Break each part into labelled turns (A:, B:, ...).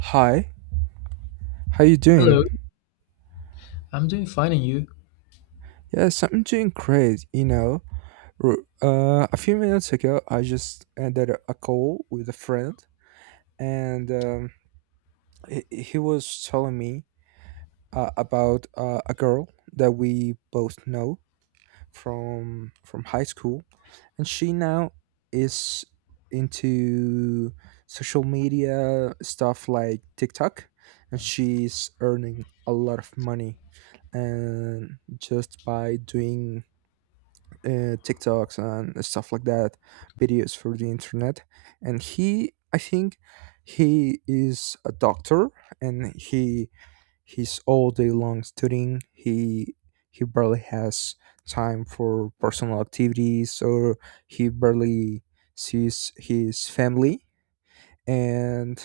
A: Hi, how you doing?
B: Hello, I'm doing fine, and you?
A: Yes, I'm doing great. You know, a few minutes ago, I just ended a call with a friend, and he was telling me about a girl that we both know from high school, and she now is into social media stuff like TikTok, and she's earning a lot of money and just by doing TikToks and stuff like that, videos for the internet. And he, I think, he is a doctor, and he's all day long studying. He barely has time for personal activities, or he barely sees his family. And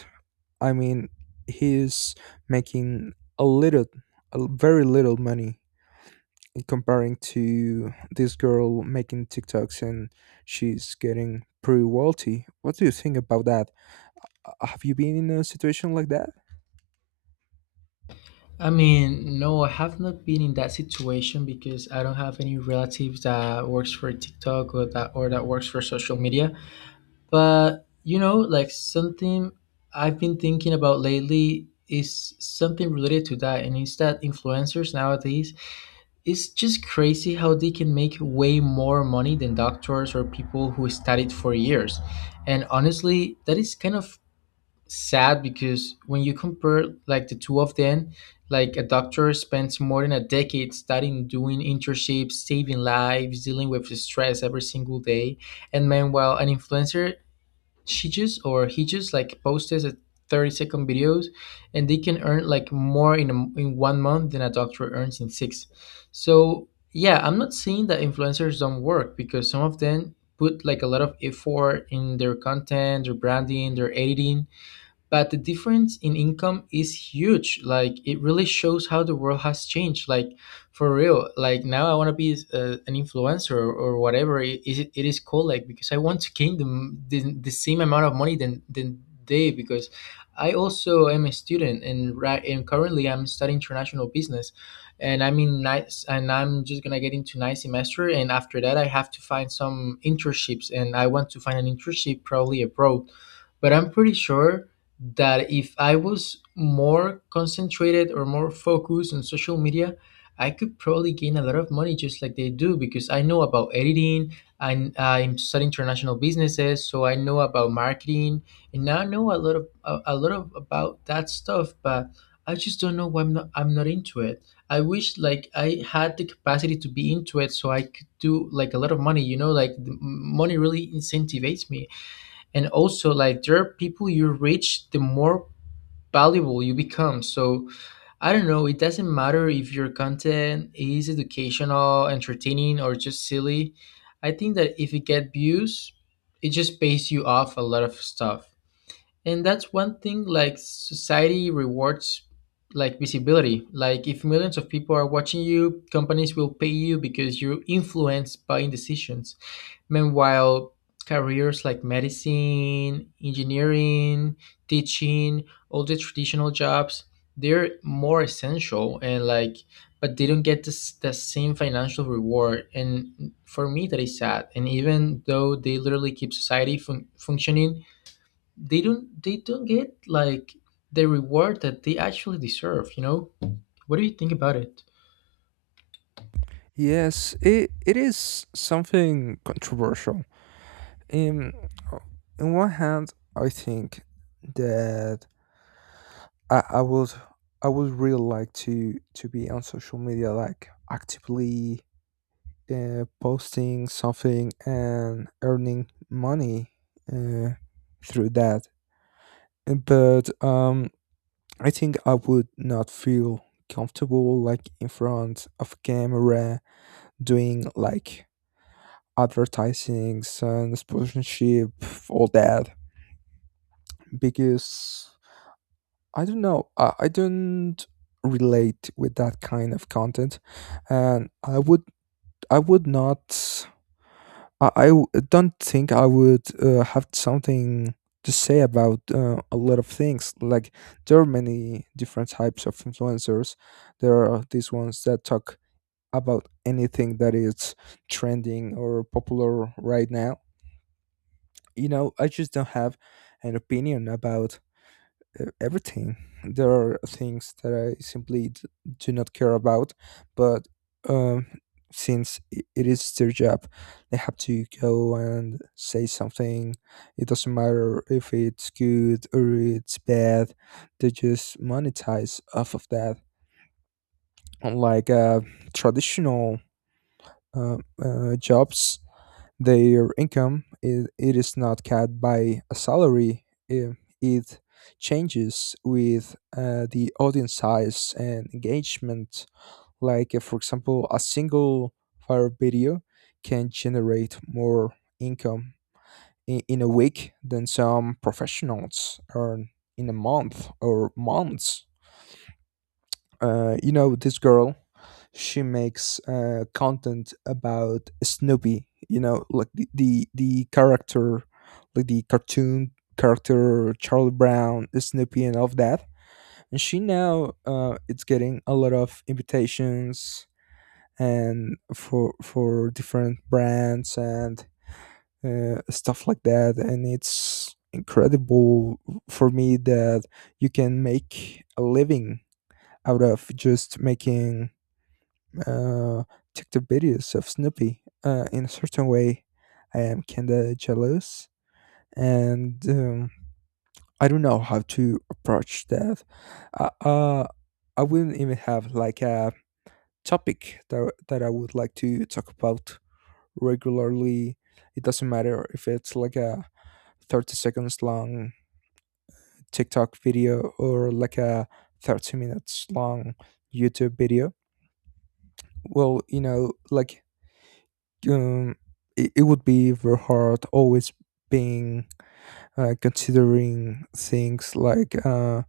A: I mean, he's making a little, a very little money comparing to this girl making TikToks, and she's getting pretty wealthy. What do you think about that? Have you been in a situation like that?
B: I mean, no, I have not been in that situation because I don't have any relatives that works for TikTok or that works for social media. But you know, like something I've been thinking about lately is something related to that, and it's that influencers nowadays, it's just crazy how they can make way more money than doctors or people who studied for years. And honestly, that is kind of sad because when you compare like the two of them, like a doctor spends more than a decade studying, doing internships, saving lives, dealing with the stress every single day, and meanwhile an influencer, she just or he just like posts a 30-second videos and they can earn like more in 1 month than a doctor earns in six. So yeah, I'm not saying that influencers don't work because some of them put like a lot of effort in their content, their branding, their editing, but the difference in income is huge. Like it really shows how the world has changed, like for real. Like now I want to be an influencer or whatever it is called, like, because I want to gain the same amount of money than they because I also am a student and right, and currently I'm studying international business, and I'm in nice, and I'm just gonna get into ninth semester, and after that I have to find some internships, and I want to find an internship probably abroad. But I'm pretty sure that if I was more concentrated or more focused on social media, I could probably gain a lot of money just like they do, because I know about editing and I'm studying international businesses, so I know about marketing, and now I know a lot of a lot of about that stuff, but I just don't know why I'm not into it. I wish like I had the capacity to be into it so I could do like a lot of money, you know, like money really incentivates me. And also, like, there are people you reach, the more valuable you become. So I don't know, it doesn't matter if your content is educational, entertaining, or just silly. I think that if it get views, it just pays you off a lot of stuff. And that's one thing, like society rewards like visibility. Like if millions of people are watching you, companies will pay you because you influence buying decisions. Meanwhile, careers like medicine, engineering, teaching, all the traditional jobs, they're more essential, and like, but they don't get the same financial reward, and for me that is sad. And even though they literally keep society functioning, they don't get like the reward that they actually deserve, you know? What do you think about it?
A: Yes, it is something controversial. In uh, in one hand, I think that I, I would I would really like to be on social media, like actively posting something and earning money uh, through that. But I think I would not feel comfortable like in front of camera, doing like advertisings and sponsorship, all that, because I don't know, I don't relate with that kind of content, and I would not I I w- don't think I would have something to say about a lot of things. Like, there are many different types of influencers. There are these ones that talk about anything that is trending or popular right now. You know, I just don't have an opinion about everything. There are things that I simply do not care about, but um, since it is their job, they have to go and say something. It doesn't matter if it's good or it's bad. They just monetize off of that. Unlike traditional uh, jobs, their income, it is not capped by a salary. eh, It changes with the audience size and engagement. Like, for example, a single viral video can generate more income in a week than some professionals earn in a month or months. You know, this girl, she makes content about Snoopy, you know, like the character, like the cartoon character, Charlie Brown, Snoopy, and all of that. And she now, it's getting a lot of invitations and for different brands and stuff like that, and it's incredible for me that you can make a living out of just making uh, TikTok videos of Snoopy. In a certain way, I am kinda jealous, and I don't know how to approach that. Uh, uh, I wouldn't even have like a topic that I would like to talk about regularly. It doesn't matter if it's like a 30 seconds long TikTok video or like a 30 minutes long YouTube video. Well, you know, like um, it would be very hard always being considering things like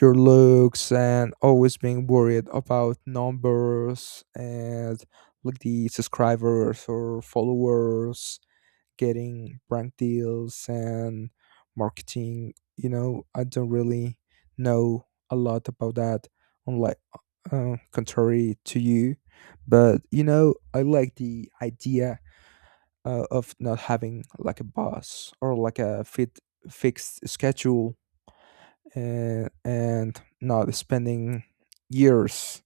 A: your looks, and always being worried about numbers and like the subscribers or followers, getting brand deals and marketing. You know, I don't really know a lot about that, unlike, contrary to you. But you know, I like the idea of not having like a boss or like a fit fixed schedule, and not spending years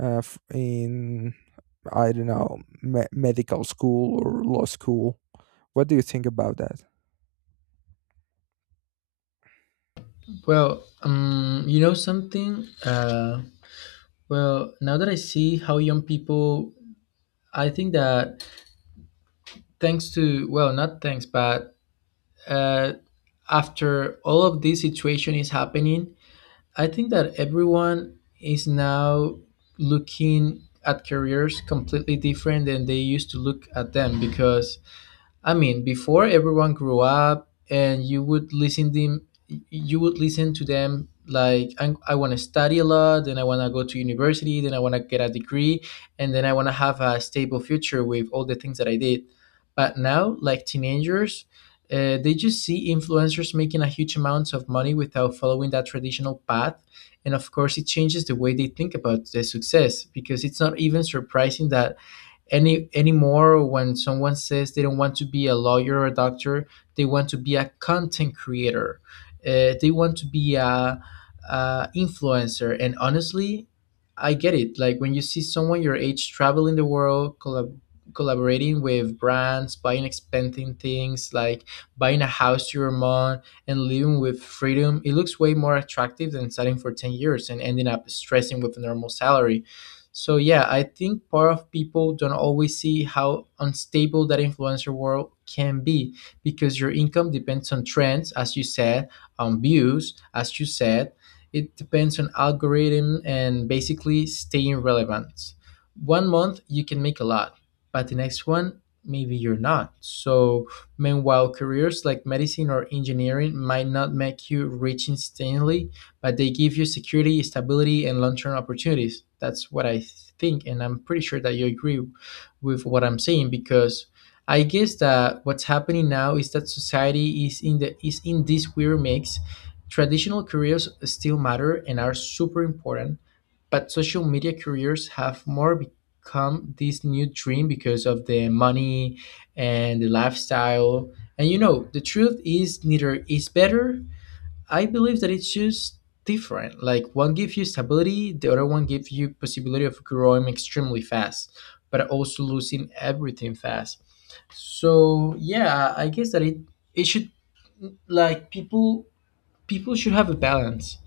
A: in, I don't know, medical school or law school. What do you think about that?
B: Well, you know, something, well, now that I see how young people, I think that, thanks to, well, not thanks, but uh after all of this situation is happening, I think that everyone is now looking at careers completely different than they used to look at them. Because I mean, before, everyone grew up, and you would listen them, you would listen to them like, I want to study a lot, then I want to go to university, then I want to get a degree, and then I want to have a stable future with all the things that I did. But now, like teenagers, they just see influencers making a huge amount of money without following that traditional path. And of course, it changes the way they think about the success, because it's not even surprising that anymore when someone says they don't want to be a lawyer or a doctor, they want to be a content creator, they want to be a influencer. And honestly, I get it. Like when you see someone your age traveling the world, collaborating with brands, buying expensive things, like buying a house to your mom, and living with freedom, it looks way more attractive than studying for 10 years and ending up stressing with a normal salary. So yeah, I think part of people don't always see how unstable that influencer world can be, because your income depends on trends, as you said, on views, as you said. It depends on algorithm and basically staying relevant. 1 month you can make a lot, but the next one maybe you're not. So meanwhile, careers like medicine or engineering might not make you rich instantly, but they give you security, stability, and long-term opportunities. That's what I think, and I'm pretty sure that you agree with what I'm saying, because I guess that what's happening now is that society is in the, is in this weird mix. Traditional careers still matter and are super important, but social media careers have more become this new dream because of the money and the lifestyle. And you know, the truth is neither is better. I believe that it's just different. Like one gives you stability, the other one gives you possibility of growing extremely fast, but also losing everything fast. So yeah, I guess that it should, like people, people should have a balance.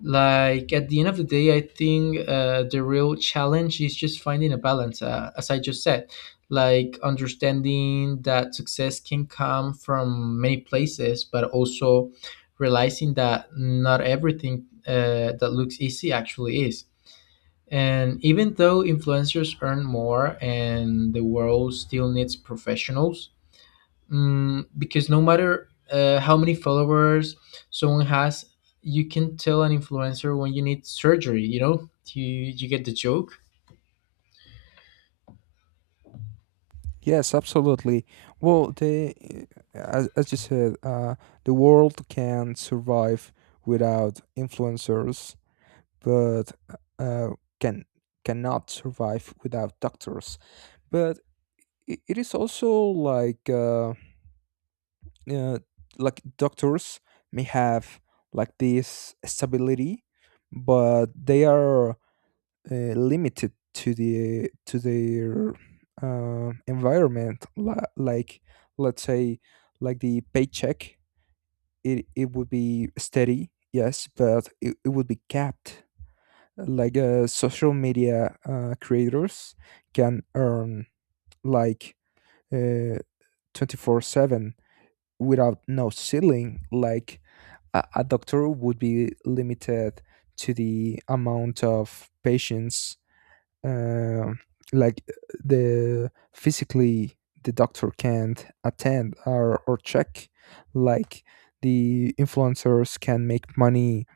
B: Like at the end of the day, I think the real challenge is just finding a balance, as I just said, like understanding that success can come from many places, but also realizing that not everything that looks easy actually is. And even though influencers earn more and the world still needs professionals, mm, because no matter how many followers someone has, you can tell an influencer when you need surgery. You know, you get the joke.
A: Yes, absolutely. Well, as you said, the world can survive without influencers, but uh, can cannot survive without doctors. But I it is also uh, like doctors may have like this stability, but they are limited to their environment, like, let's say, like the paycheck, it would be steady, yes, but it would be capped. Like social media creators can earn like, uh, 24/7 without no ceiling. Like a doctor would be limited to the amount of patients uh, like the physically the doctor can't attend or check, like the influencers can make money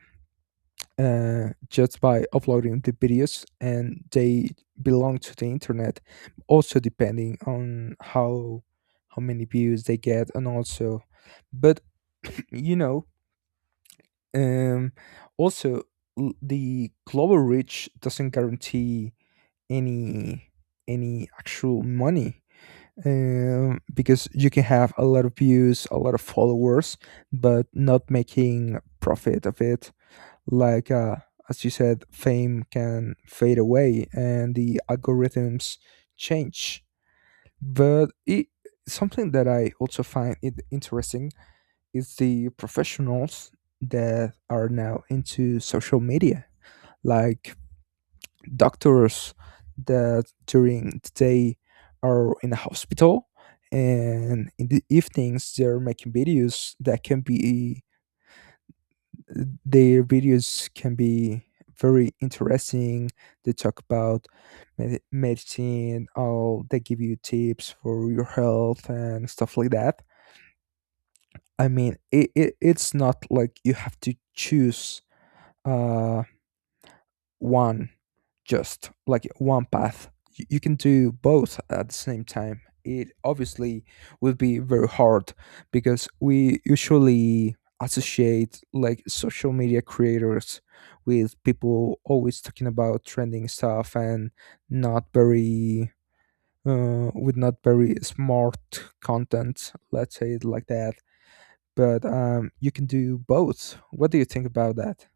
A: just by uploading the videos, and they belong to the internet, also depending on how many views they get. And also, but you know, um also, the global reach doesn't guarantee any any actual money, because you can have a lot of views, a lot of followers, but not making profit of it. Like, as you said, fame can fade away and the algorithms change. But something that I also find it interesting is the professionals that are now into social media, like doctors that during the day are in a hospital, and in the evenings they're making videos that can be their videos can be very interesting. They talk about medicine, or they give you tips for your health and stuff like that. I mean, it's not like you have to choose uh, one, just like one path. You, can do both at the same time. It obviously will be very hard because we usually associate like social media creators with people always talking about trending stuff and not very with not very smart content, let's say it like that, but you can do both. What do you think about that?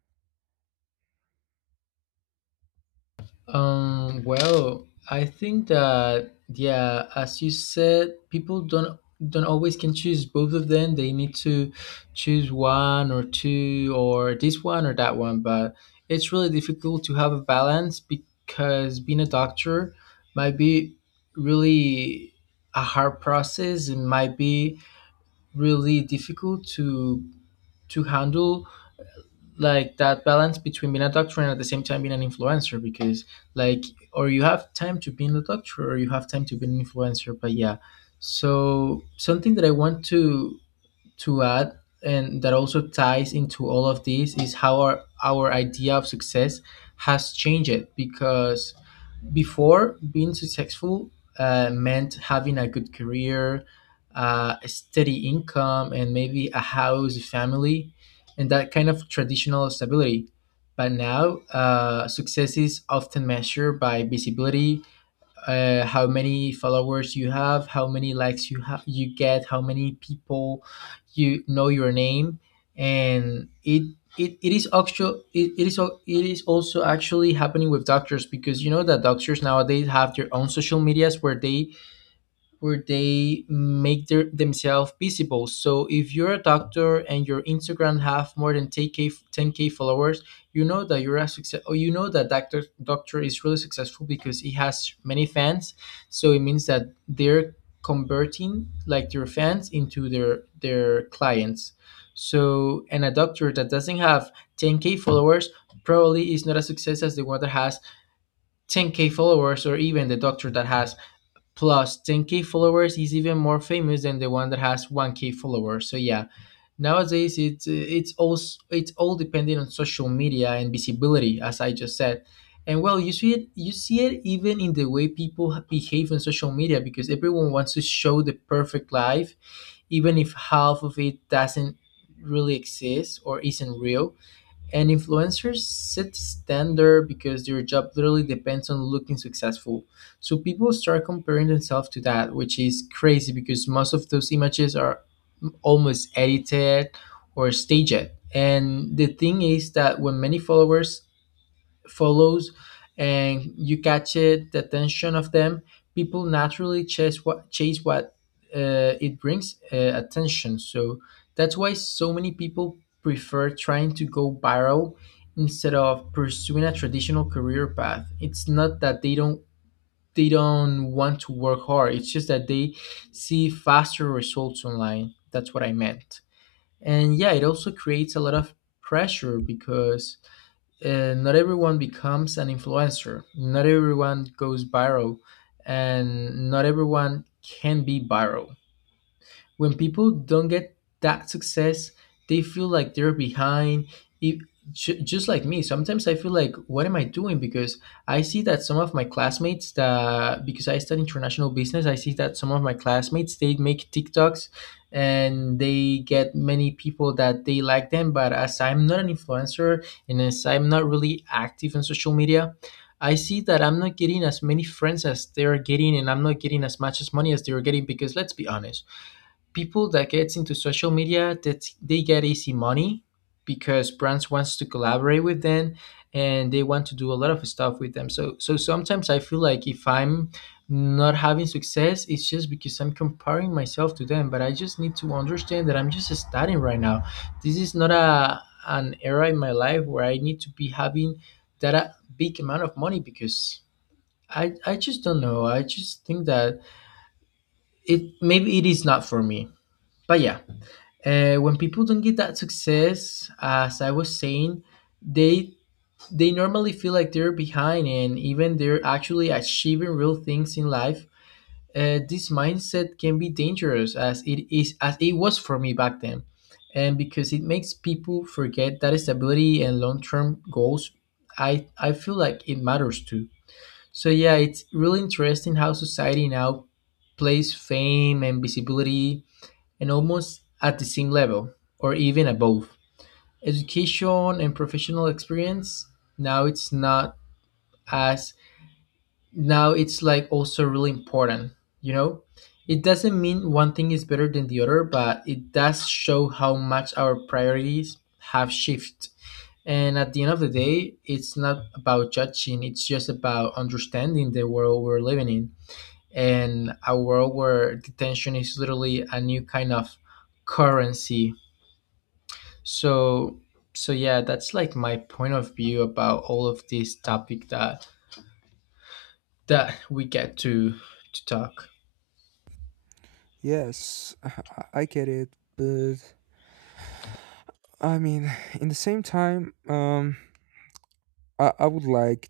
B: Well, I think that, yeah, as you said, people don't always can choose both of them. They need to choose one or two or this one or that one, but it's really difficult to have a balance because being a doctor might be really a hard process. It might be really difficult to handle like that balance between being a doctor and at the same time being an influencer, because, like, or you have time to be in the doctor or you have time to be an influencer, but yeah. So something that I want to add, and that also ties into all of this, is how our idea of success has changed. Because before, being successful meant having a good career, a steady income, and maybe a house, a family, and that kind of traditional stability. But now success is often measured by visibility, how many followers you have, how many likes you have, you get, how many people you know your name. And it, it is actual, it is it is also actually happening with doctors, because you know that doctors nowadays have their own social medias where they make their, themselves visible. So if you're a doctor and your Instagram have more than 10k followers, you know that you're a success, or you know that doctor is really successful because he has many fans. So it means that they're converting like their fans into their clients. So, and a doctor that doesn't have 10k followers probably is not as success as the one that has 10k followers, or even the doctor that has Plus, 10k followers, is even more famous than the one that has 1k followers. So yeah, nowadays it's it's all dependent on social media and visibility, as I just said. And well, you see it even in the way people behave on social media, because everyone wants to show the perfect life, even if half of it doesn't really exist or isn't real. And influencers set the standard because their job literally depends on looking successful. So people start comparing themselves to that, which is crazy because most of those images are almost edited or staged. And the thing is that when many followers follows and you catch it, the attention of them, people naturally chase what, it brings attention. So that's why so many people prefer trying to go viral instead of pursuing a traditional career path. It's not that they don't want to work hard. It's just that they see faster results online. That's what I meant. And yeah, it also creates a lot of pressure because, not everyone becomes an influencer, not everyone goes viral, and not everyone can be viral. When people don't get that success, they feel like they're behind. If, just like me, sometimes I feel like, what am I doing? Because I see that some of my classmates, that, because I study international business, I see that some of my classmates, they make TikToks and they get many people that they like them. But as I'm not an influencer and as I'm not really active on social media, I see that I'm not getting as many friends as they're getting, and I'm not getting as much as money as they're getting because let's be honest, people that gets into social media that they get easy money because brands wants to collaborate with them and they want to do a lot of stuff with them, so sometimes I feel like if I'm not having success it's just because I'm comparing myself to them, but I just need to understand that I'm just starting right now. This is not a an era in my life where I need to be having that a big amount of money, because I just don't know. I just think that it maybe it is not for me, but yeah. When people don't get that success, as I was saying, they they normally feel like they're behind and even they're actually achieving real things in life. This mindset can be dangerous, as it is, as it was for me back then, and because it makes people forget that stability and long-term goals, I feel like it matters too. So yeah, it's really interesting how society now plays fame and visibility and almost at the same level or even above. Education and professional experience, now it's not as, now it's like also really important, you know? It doesn't mean one thing is better than the other, but it does show how much our priorities have shifted. And at the end of the day, it's not about judging, it's just about understanding the world we're living in, and a world where detention is literally a new kind of currency. So so yeah, that's like my point of view about all of this topic that that we get to talk.
A: Yes, I get it, but I mean, in the same time, I would like,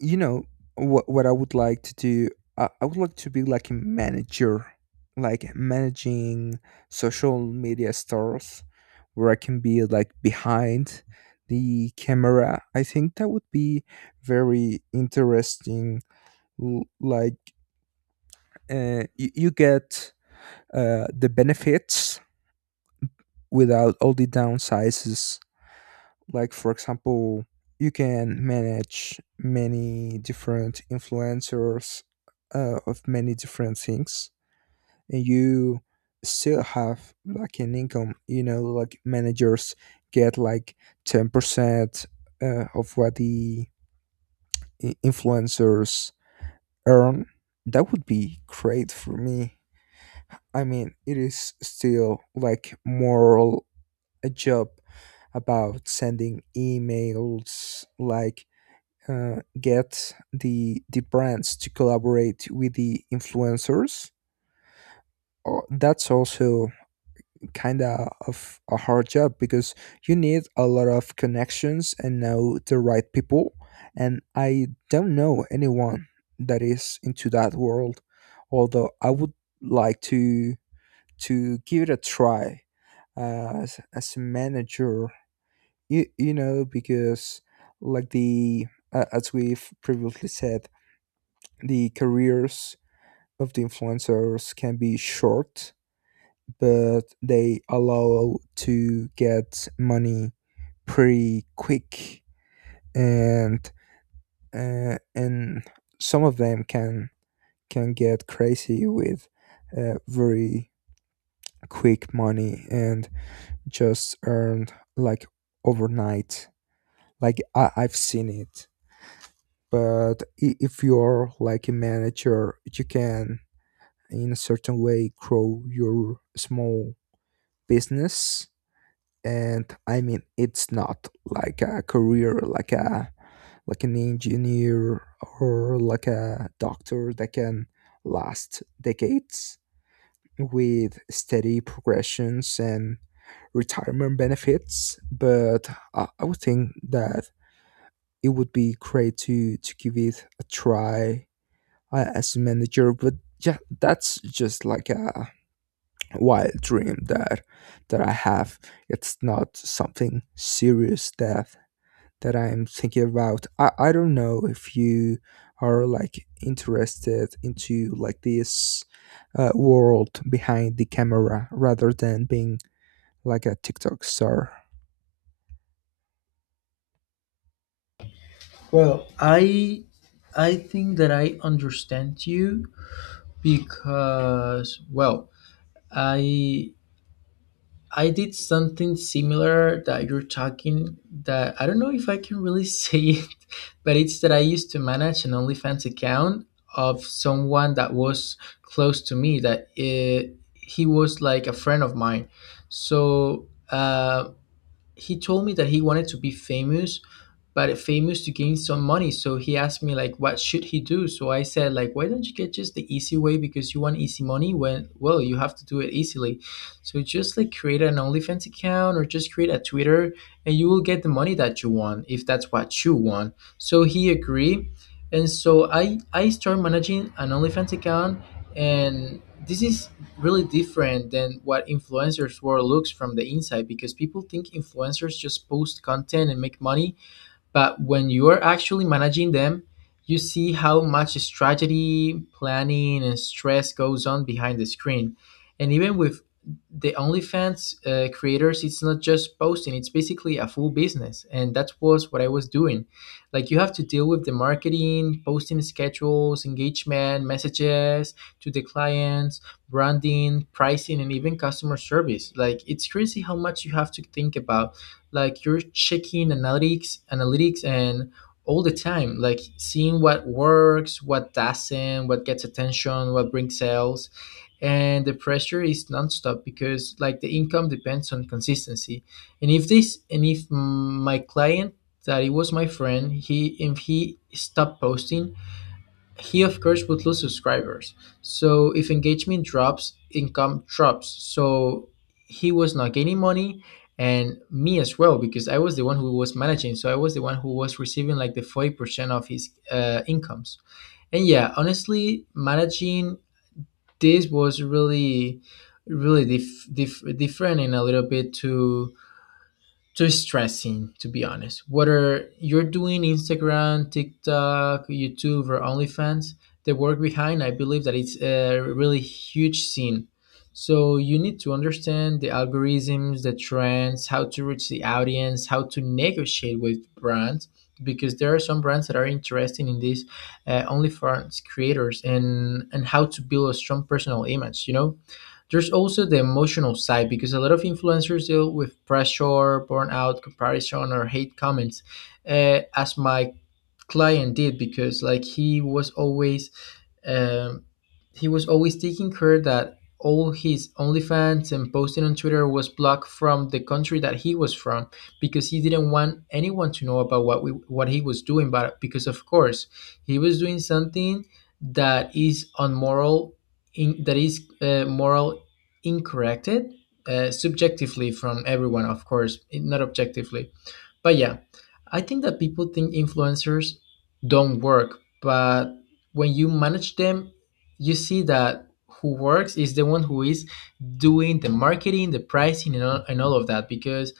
A: you know, what I would like to do. I would like to be like a manager, like managing social media stars, where I can be like behind the camera. I think that would be very interesting. Like, you get the benefits without all the downsides. Like, for example, you can manage many different influencers of many different things, and you still have like an income. You know, like managers get like 10% of what the influencers earn. That would be great for me. I mean, it is still like more a job about sending emails, like, get the brands to collaborate with the influencers. That's also kind of a hard job because you need a lot of connections and know the right people, and I don't know anyone that is into that world, although I would like to give it a try, as a manager, you know, because like the as we've previously said, the careers of the influencers can be short, but they allow to get money pretty quick, and uh, and some of them can get crazy with very quick money and just earned like overnight. Like, I've seen it. But if you're like a manager, you can in a certain way grow your small business. And I mean, it's not like a career like a like an engineer or like a doctor that can last decades with steady progressions and retirement benefits, but I would think that it would be great to give it a try as a manager. But yeah, that's just like wild dream that I have. It's not something serious that I'm thinking about. I don't know if you are like interested into like this world behind the camera rather than being like a TikTok star.
B: Well, I think that I understand you, because well, i I did something similar that you're talking, that I don't know if I can really say it, but it's that I used to manage an OnlyFans account of someone that was close to me, that he was like a friend of mine. So he told me that he wanted to be famous, but famous to gain some money. So he asked me like, what should he do? So I said like, why don't you get just the easy way because you want easy money? When well, you have to do it easily. So just like create an OnlyFans account or just create a Twitter, and you will get the money that you want if that's what you want. So he agreed, and so I start managing an OnlyFans account, and this is really different than what influencers world looks from the inside, because people think influencers just post content and make money, but when you are actually managing them, you see how much strategy, planning, and stress goes on behind the screen. And even with the OnlyFans creators, it's not just posting; it's basically a full business, and that was what I was doing. Like you have to deal with the marketing, posting schedules, engagement, messages to the clients, branding, pricing, and even customer service. Like it's crazy how much you have to think about. Like you're checking analytics and all the time, like seeing what works, what doesn't, what gets attention, what brings sales. And the pressure is nonstop because like the income depends on consistency. And if this and if my client, that he was my friend, he if he stopped posting, he, of course, would lose subscribers. So if engagement drops, income drops. So he was not gaining money, and me as well because I was the one who was managing. So I was the one who was receiving like the 40% of his incomes. And yeah, honestly, managing this was really, really different and a little bit to too stressing, to be honest. Whether you're doing Instagram, TikTok, YouTube or OnlyFans, the work behind, I believe that it's a really huge scene. So you need to understand the algorithms, the trends, how to reach the audience, how to negotiate with brands, because there are some brands that are interested in these OnlyFans creators, and how to build a strong personal image, you know. There's also the emotional side, because a lot of influencers deal with pressure, burnout, comparison, or hate comments. As my client did, because like um, he was always taking care that all his OnlyFans and posting on Twitter was blocked from the country that he was from, because he didn't want anyone to know about what we what he was doing. But because of course he was doing something that is unmoral, in, that is moral incorrect, subjectively from everyone, of course, not objectively. But yeah, I think that people think influencers don't work, but when you manage them, you see that who works is the one who is doing the marketing, the pricing, and all, of that. Because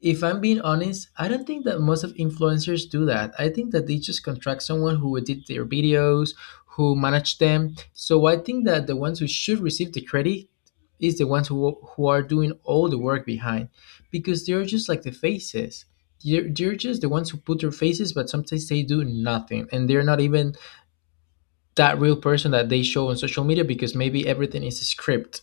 B: if I'm being honest, I don't think that most of influencers do that. I think that they just contract someone who edit their videos, who manage them. So I think that the ones who should receive the credit is the ones who are doing all the work behind, because they're just like the faces. They're just the ones who put their faces, but sometimes they do nothing, and they're not even that real person that they show on social media, because maybe everything is a script.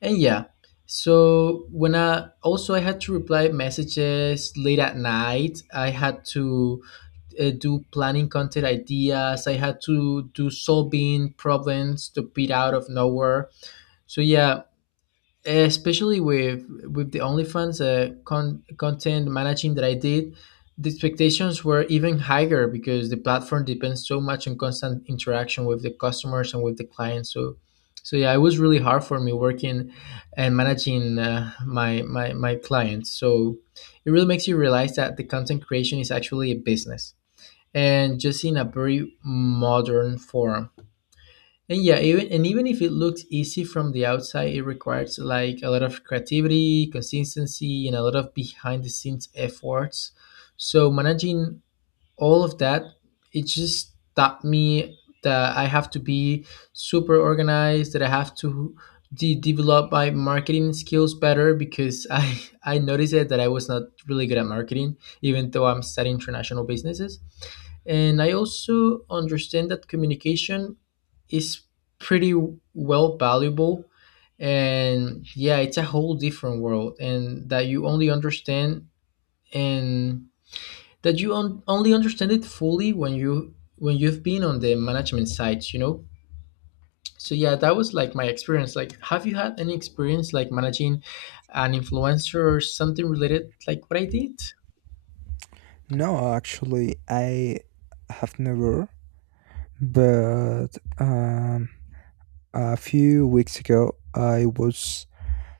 B: And yeah, so when I also I had to reply messages late at night. I had to do planning content ideas. I had to do solving problems to beat out of nowhere. So yeah, especially with the OnlyFans content managing that I did, the expectations were even higher because the platform depends so much on constant interaction with the customers and with the clients. So, so yeah, it was really hard for me working and managing my my clients. So, it really makes you realize that the content creation is actually a business, and just in a very modern form. And yeah, even if it looks easy from the outside, it requires like a lot of creativity, consistency, and a lot of behind the scenes efforts. So managing all of that, it just taught me that I have to be super organized, that I have to develop my marketing skills better, because I I noticed it that I was not really good at marketing, even though I'm studying international businesses. And I also understand that communication is pretty well valuable. And yeah, it's a whole different world, and that you only understand, and that you on, only understand it fully when you've been on the management sides, you know. So yeah, that was like my experience. Like, have you had any experience like managing an influencer or something related like what I did?
A: No, actually, I have never. But um, a few weeks ago, I was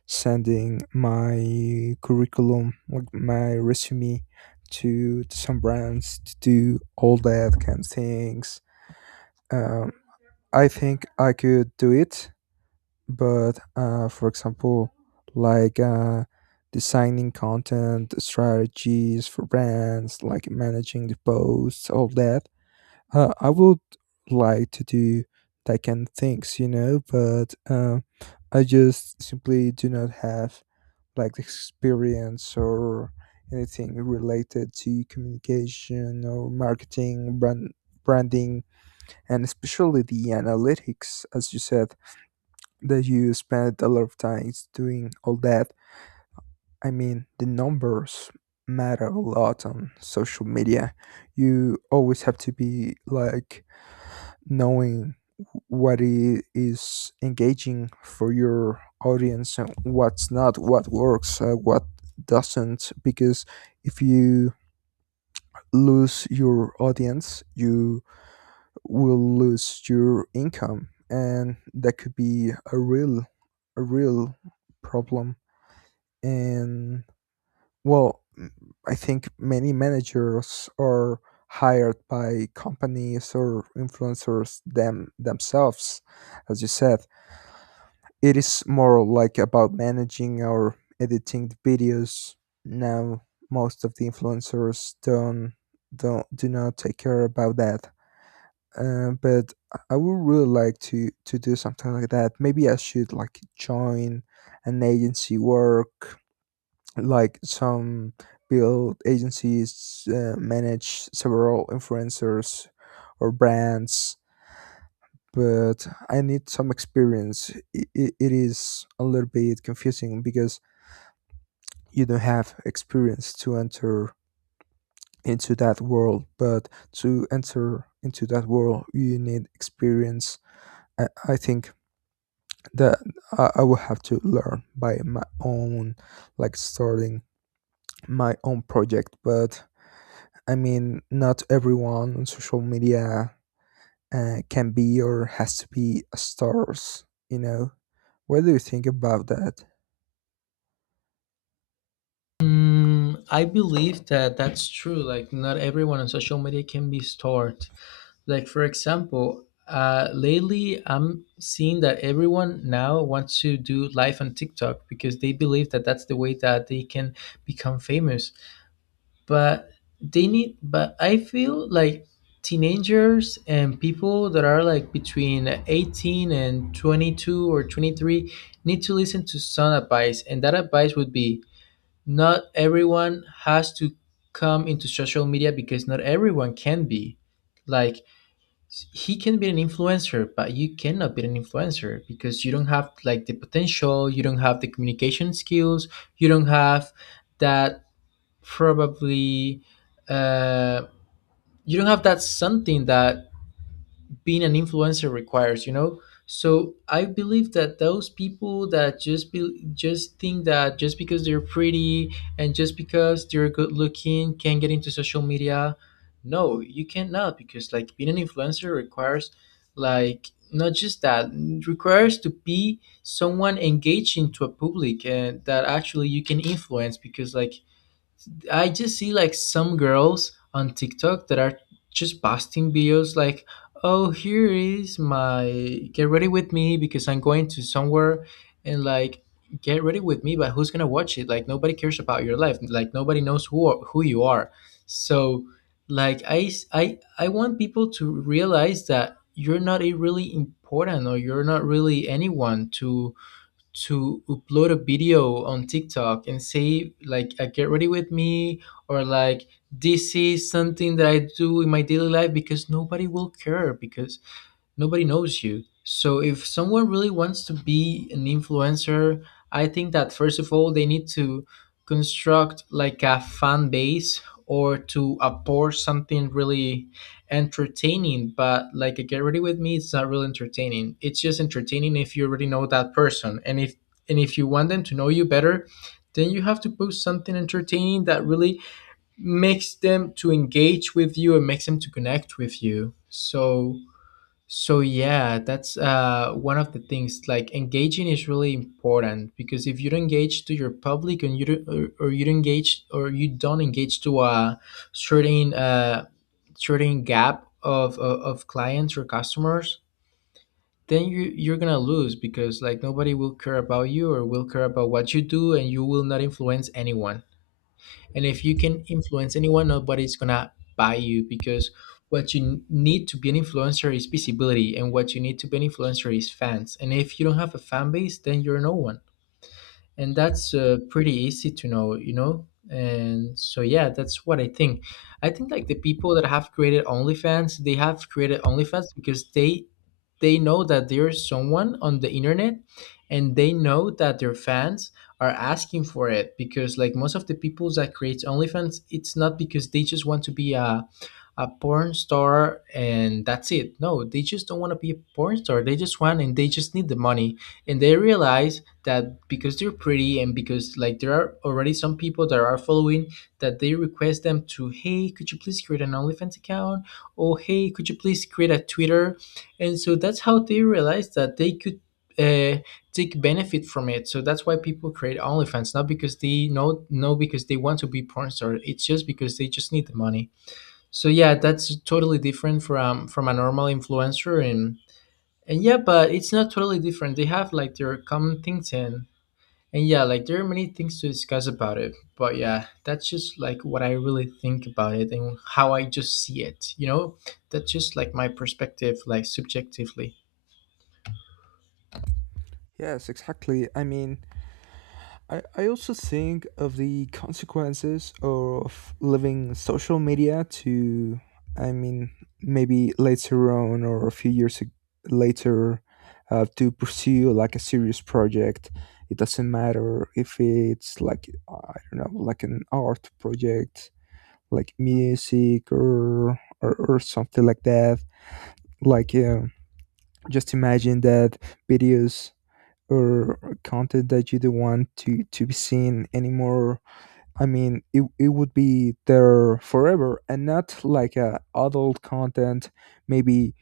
A: sending my curriculum, like my resume, to some brands to do all that kind of things. Um, I think I could do it, but for example, like designing content, strategies for brands, like managing the posts, all that. I would like to do that kind of things, you know, but I just simply do not have like experience or anything related to communication or marketing, branding, and especially the analytics, as you said, that you spend a lot of time doing all that. I mean, the numbers matter a lot on social media. You always have to be like knowing what is engaging for your audience and what's not, what works, what doesn't. Because if you lose your audience, you will lose your income, and that could be a real problem. And well, I think many managers are hired by companies or influencers themselves, as you said. It is more like about managing or editing the videos. Now, most of the influencers don't do not take care about that. But I would really like to do something like that. Maybe I should like join an agency, work like some build agencies, manage several influencers or brands, but I need some experience. It is a little bit confusing because you don't have experience to enter into that world, but to enter into that world you need experience. I think that I will have to learn by my own, like starting my own project. But I mean, not everyone on social media can be or has to be a stars, you know? What do you think about that?
B: Mm, I believe that that's true. Like, not everyone on social media can be stored. Like, for example, lately I'm seeing that everyone now wants to do live on TikTok because they believe that that's the way that they can become famous. But They need, but I feel like teenagers and people that are like between 18 and 22 or 23 need to listen to some advice, and that advice would be, not everyone has to come into social media because not everyone can be like, he can be an influencer, but you cannot be an influencer because you don't have like the potential, you don't have the communication skills, you don't have that probably, uh, you don't have that something that being an influencer requires, you know. So I believe that those people that just think that just because they're pretty and just because they're good looking can get into social media, no, you cannot, because like being an influencer requires like not just that, it requires to be someone engaging to a public and that actually you can influence. Because like I just see like some girls on TikTok that are just posting videos like, "Oh, here is my get ready with me because I'm going to somewhere," and like, "Get ready with me," but who's gonna watch it? Like nobody cares about your life. Like nobody knows who you are. So, like I s- I want people to realize that you're not a really important or you're not really anyone to upload a video on TikTok and say like a get ready with me or like this is something that I do in my daily life because nobody will care because nobody knows you. So if someone really wants to be an influencer, I think that first of all they need to construct like a fan base or to approach something really entertaining. But like get ready with me, it's not really entertaining. It's just entertaining if you already know that person. And if you want them to know you better, then you have to post something entertaining that really makes them to engage with you and makes them to connect with you. So yeah, that's one of the things. Like engaging is really important because if you don't engage to your public and you don't, or you don't engage or you don't engage to a certain certain gap of clients or customers, then you're gonna lose because like nobody will care about you or will care about what you do, and you will not influence anyone and if you can influence anyone nobody's gonna buy you because what you need to be an influencer is visibility and what you need to be an influencer is fans and if you don't have a fan base then you're no one and that's pretty easy to know, you know, and so yeah, that's what I think. I think like the people that have created OnlyFans, they have created OnlyFans because they know that there's someone on the internet and they know that their fans are asking for it because like most of the people that creates OnlyFans, it's not because they just want to be a porn star and that's it. No, they just don't want to be a porn star. They just want and they just need the money. And they realize that because they're pretty and because like there are already some people that are following that they request them to, hey, could you please create an OnlyFans account? Oh, hey, could you please create a Twitter, and so that's how they realized that they could uh, take benefit from it. So that's why people create OnlyFans, not because they know, no, because they want to be porn star. It's just because they just need the money. So yeah, that's totally different from a normal influencer, and yeah, but it's not totally different. They have like their common things and. And yeah, like there are many things to discuss about it, but yeah, that's just like what I really think about it and how I just see it, you know? That's just like my perspective, like subjectively.
A: Yes, exactly. I mean, I also think of the consequences of leaving social media, to, I mean, maybe later on or a few years later to pursue like a serious project. It doesn't matter if it's like, I don't know, like an art project, like music or something like that, like just imagine that videos or content that you don't want to be seen anymore. I mean, it would be there forever. And not like a adult content, maybe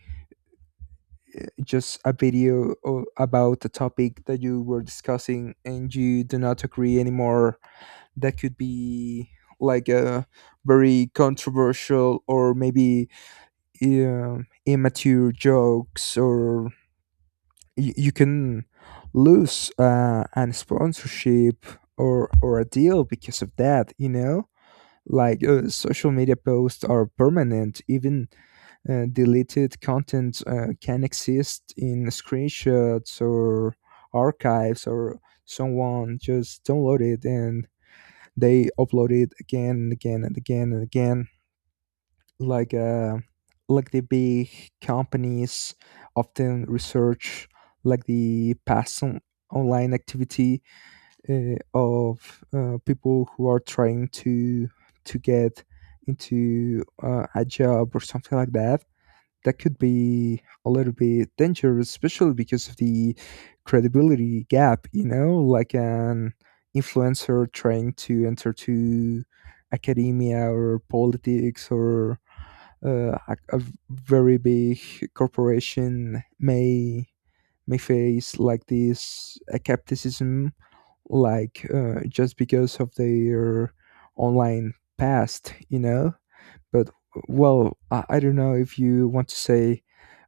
A: just a video about a topic that you were discussing and you do not agree anymore. That could be like a very controversial, or maybe uh, immature jokes, or you can lose an sponsorship or a deal because of that, you know. Like social media posts are permanent. Even deleted content can exist in screenshots or archives, or someone just download it and they upload it again and again and again and again. Like like the big companies often research like the past online activity of people who are trying to get into a job or something like that. That could be a little bit dangerous, especially because of the credibility gap, you know. Like an influencer trying to enter to academia or politics, or a very big corporation, may face like this skepticism, like just because of their online past, you know. But well, I don't know if you want to say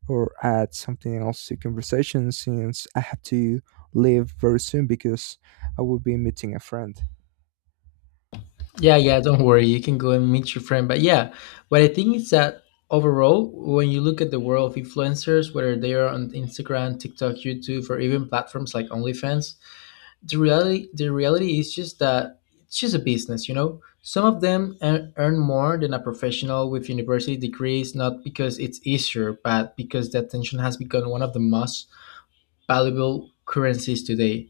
A: or add something else to conversation, since I have to leave very soon because I will be meeting a friend.
B: Yeah, yeah, don't worry. You can go and meet your friend. But yeah, what I think is that overall, when you look at the world of influencers, whether they are on Instagram, TikTok, YouTube, or even platforms like OnlyFans, the reality is just that it's just a business, you know? Some of them earn more than a professional with university degrees, not because it's easier, but because the attention has become one of the most valuable currencies today.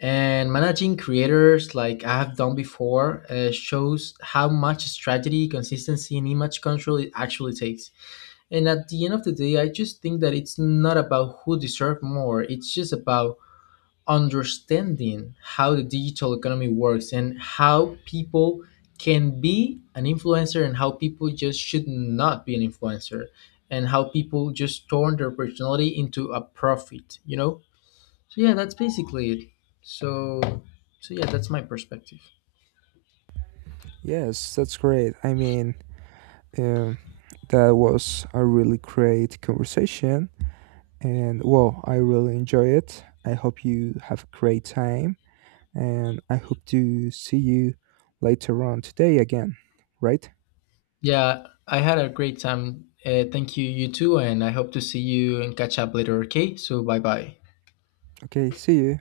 B: And managing creators, like I have done before, shows how much strategy, consistency, and image control it actually takes. And at the end of the day, I just think that it's not about who deserves more, it's just about understanding how the digital economy works and how people can be an influencer and how people just should not be an influencer and how people just turn their personality into a profit, you know, so yeah, that's basically it. So so yeah, that's my perspective.
A: Yes, that's great. I mean, um, that was a really great conversation, and well, I really enjoy it. I hope you have a great time, and I hope to see you later on today again, right?
B: Yeah, I had a great time. Thank you, you too, and I hope to see you and catch up later. Okay, so bye bye.
A: Okay, see you.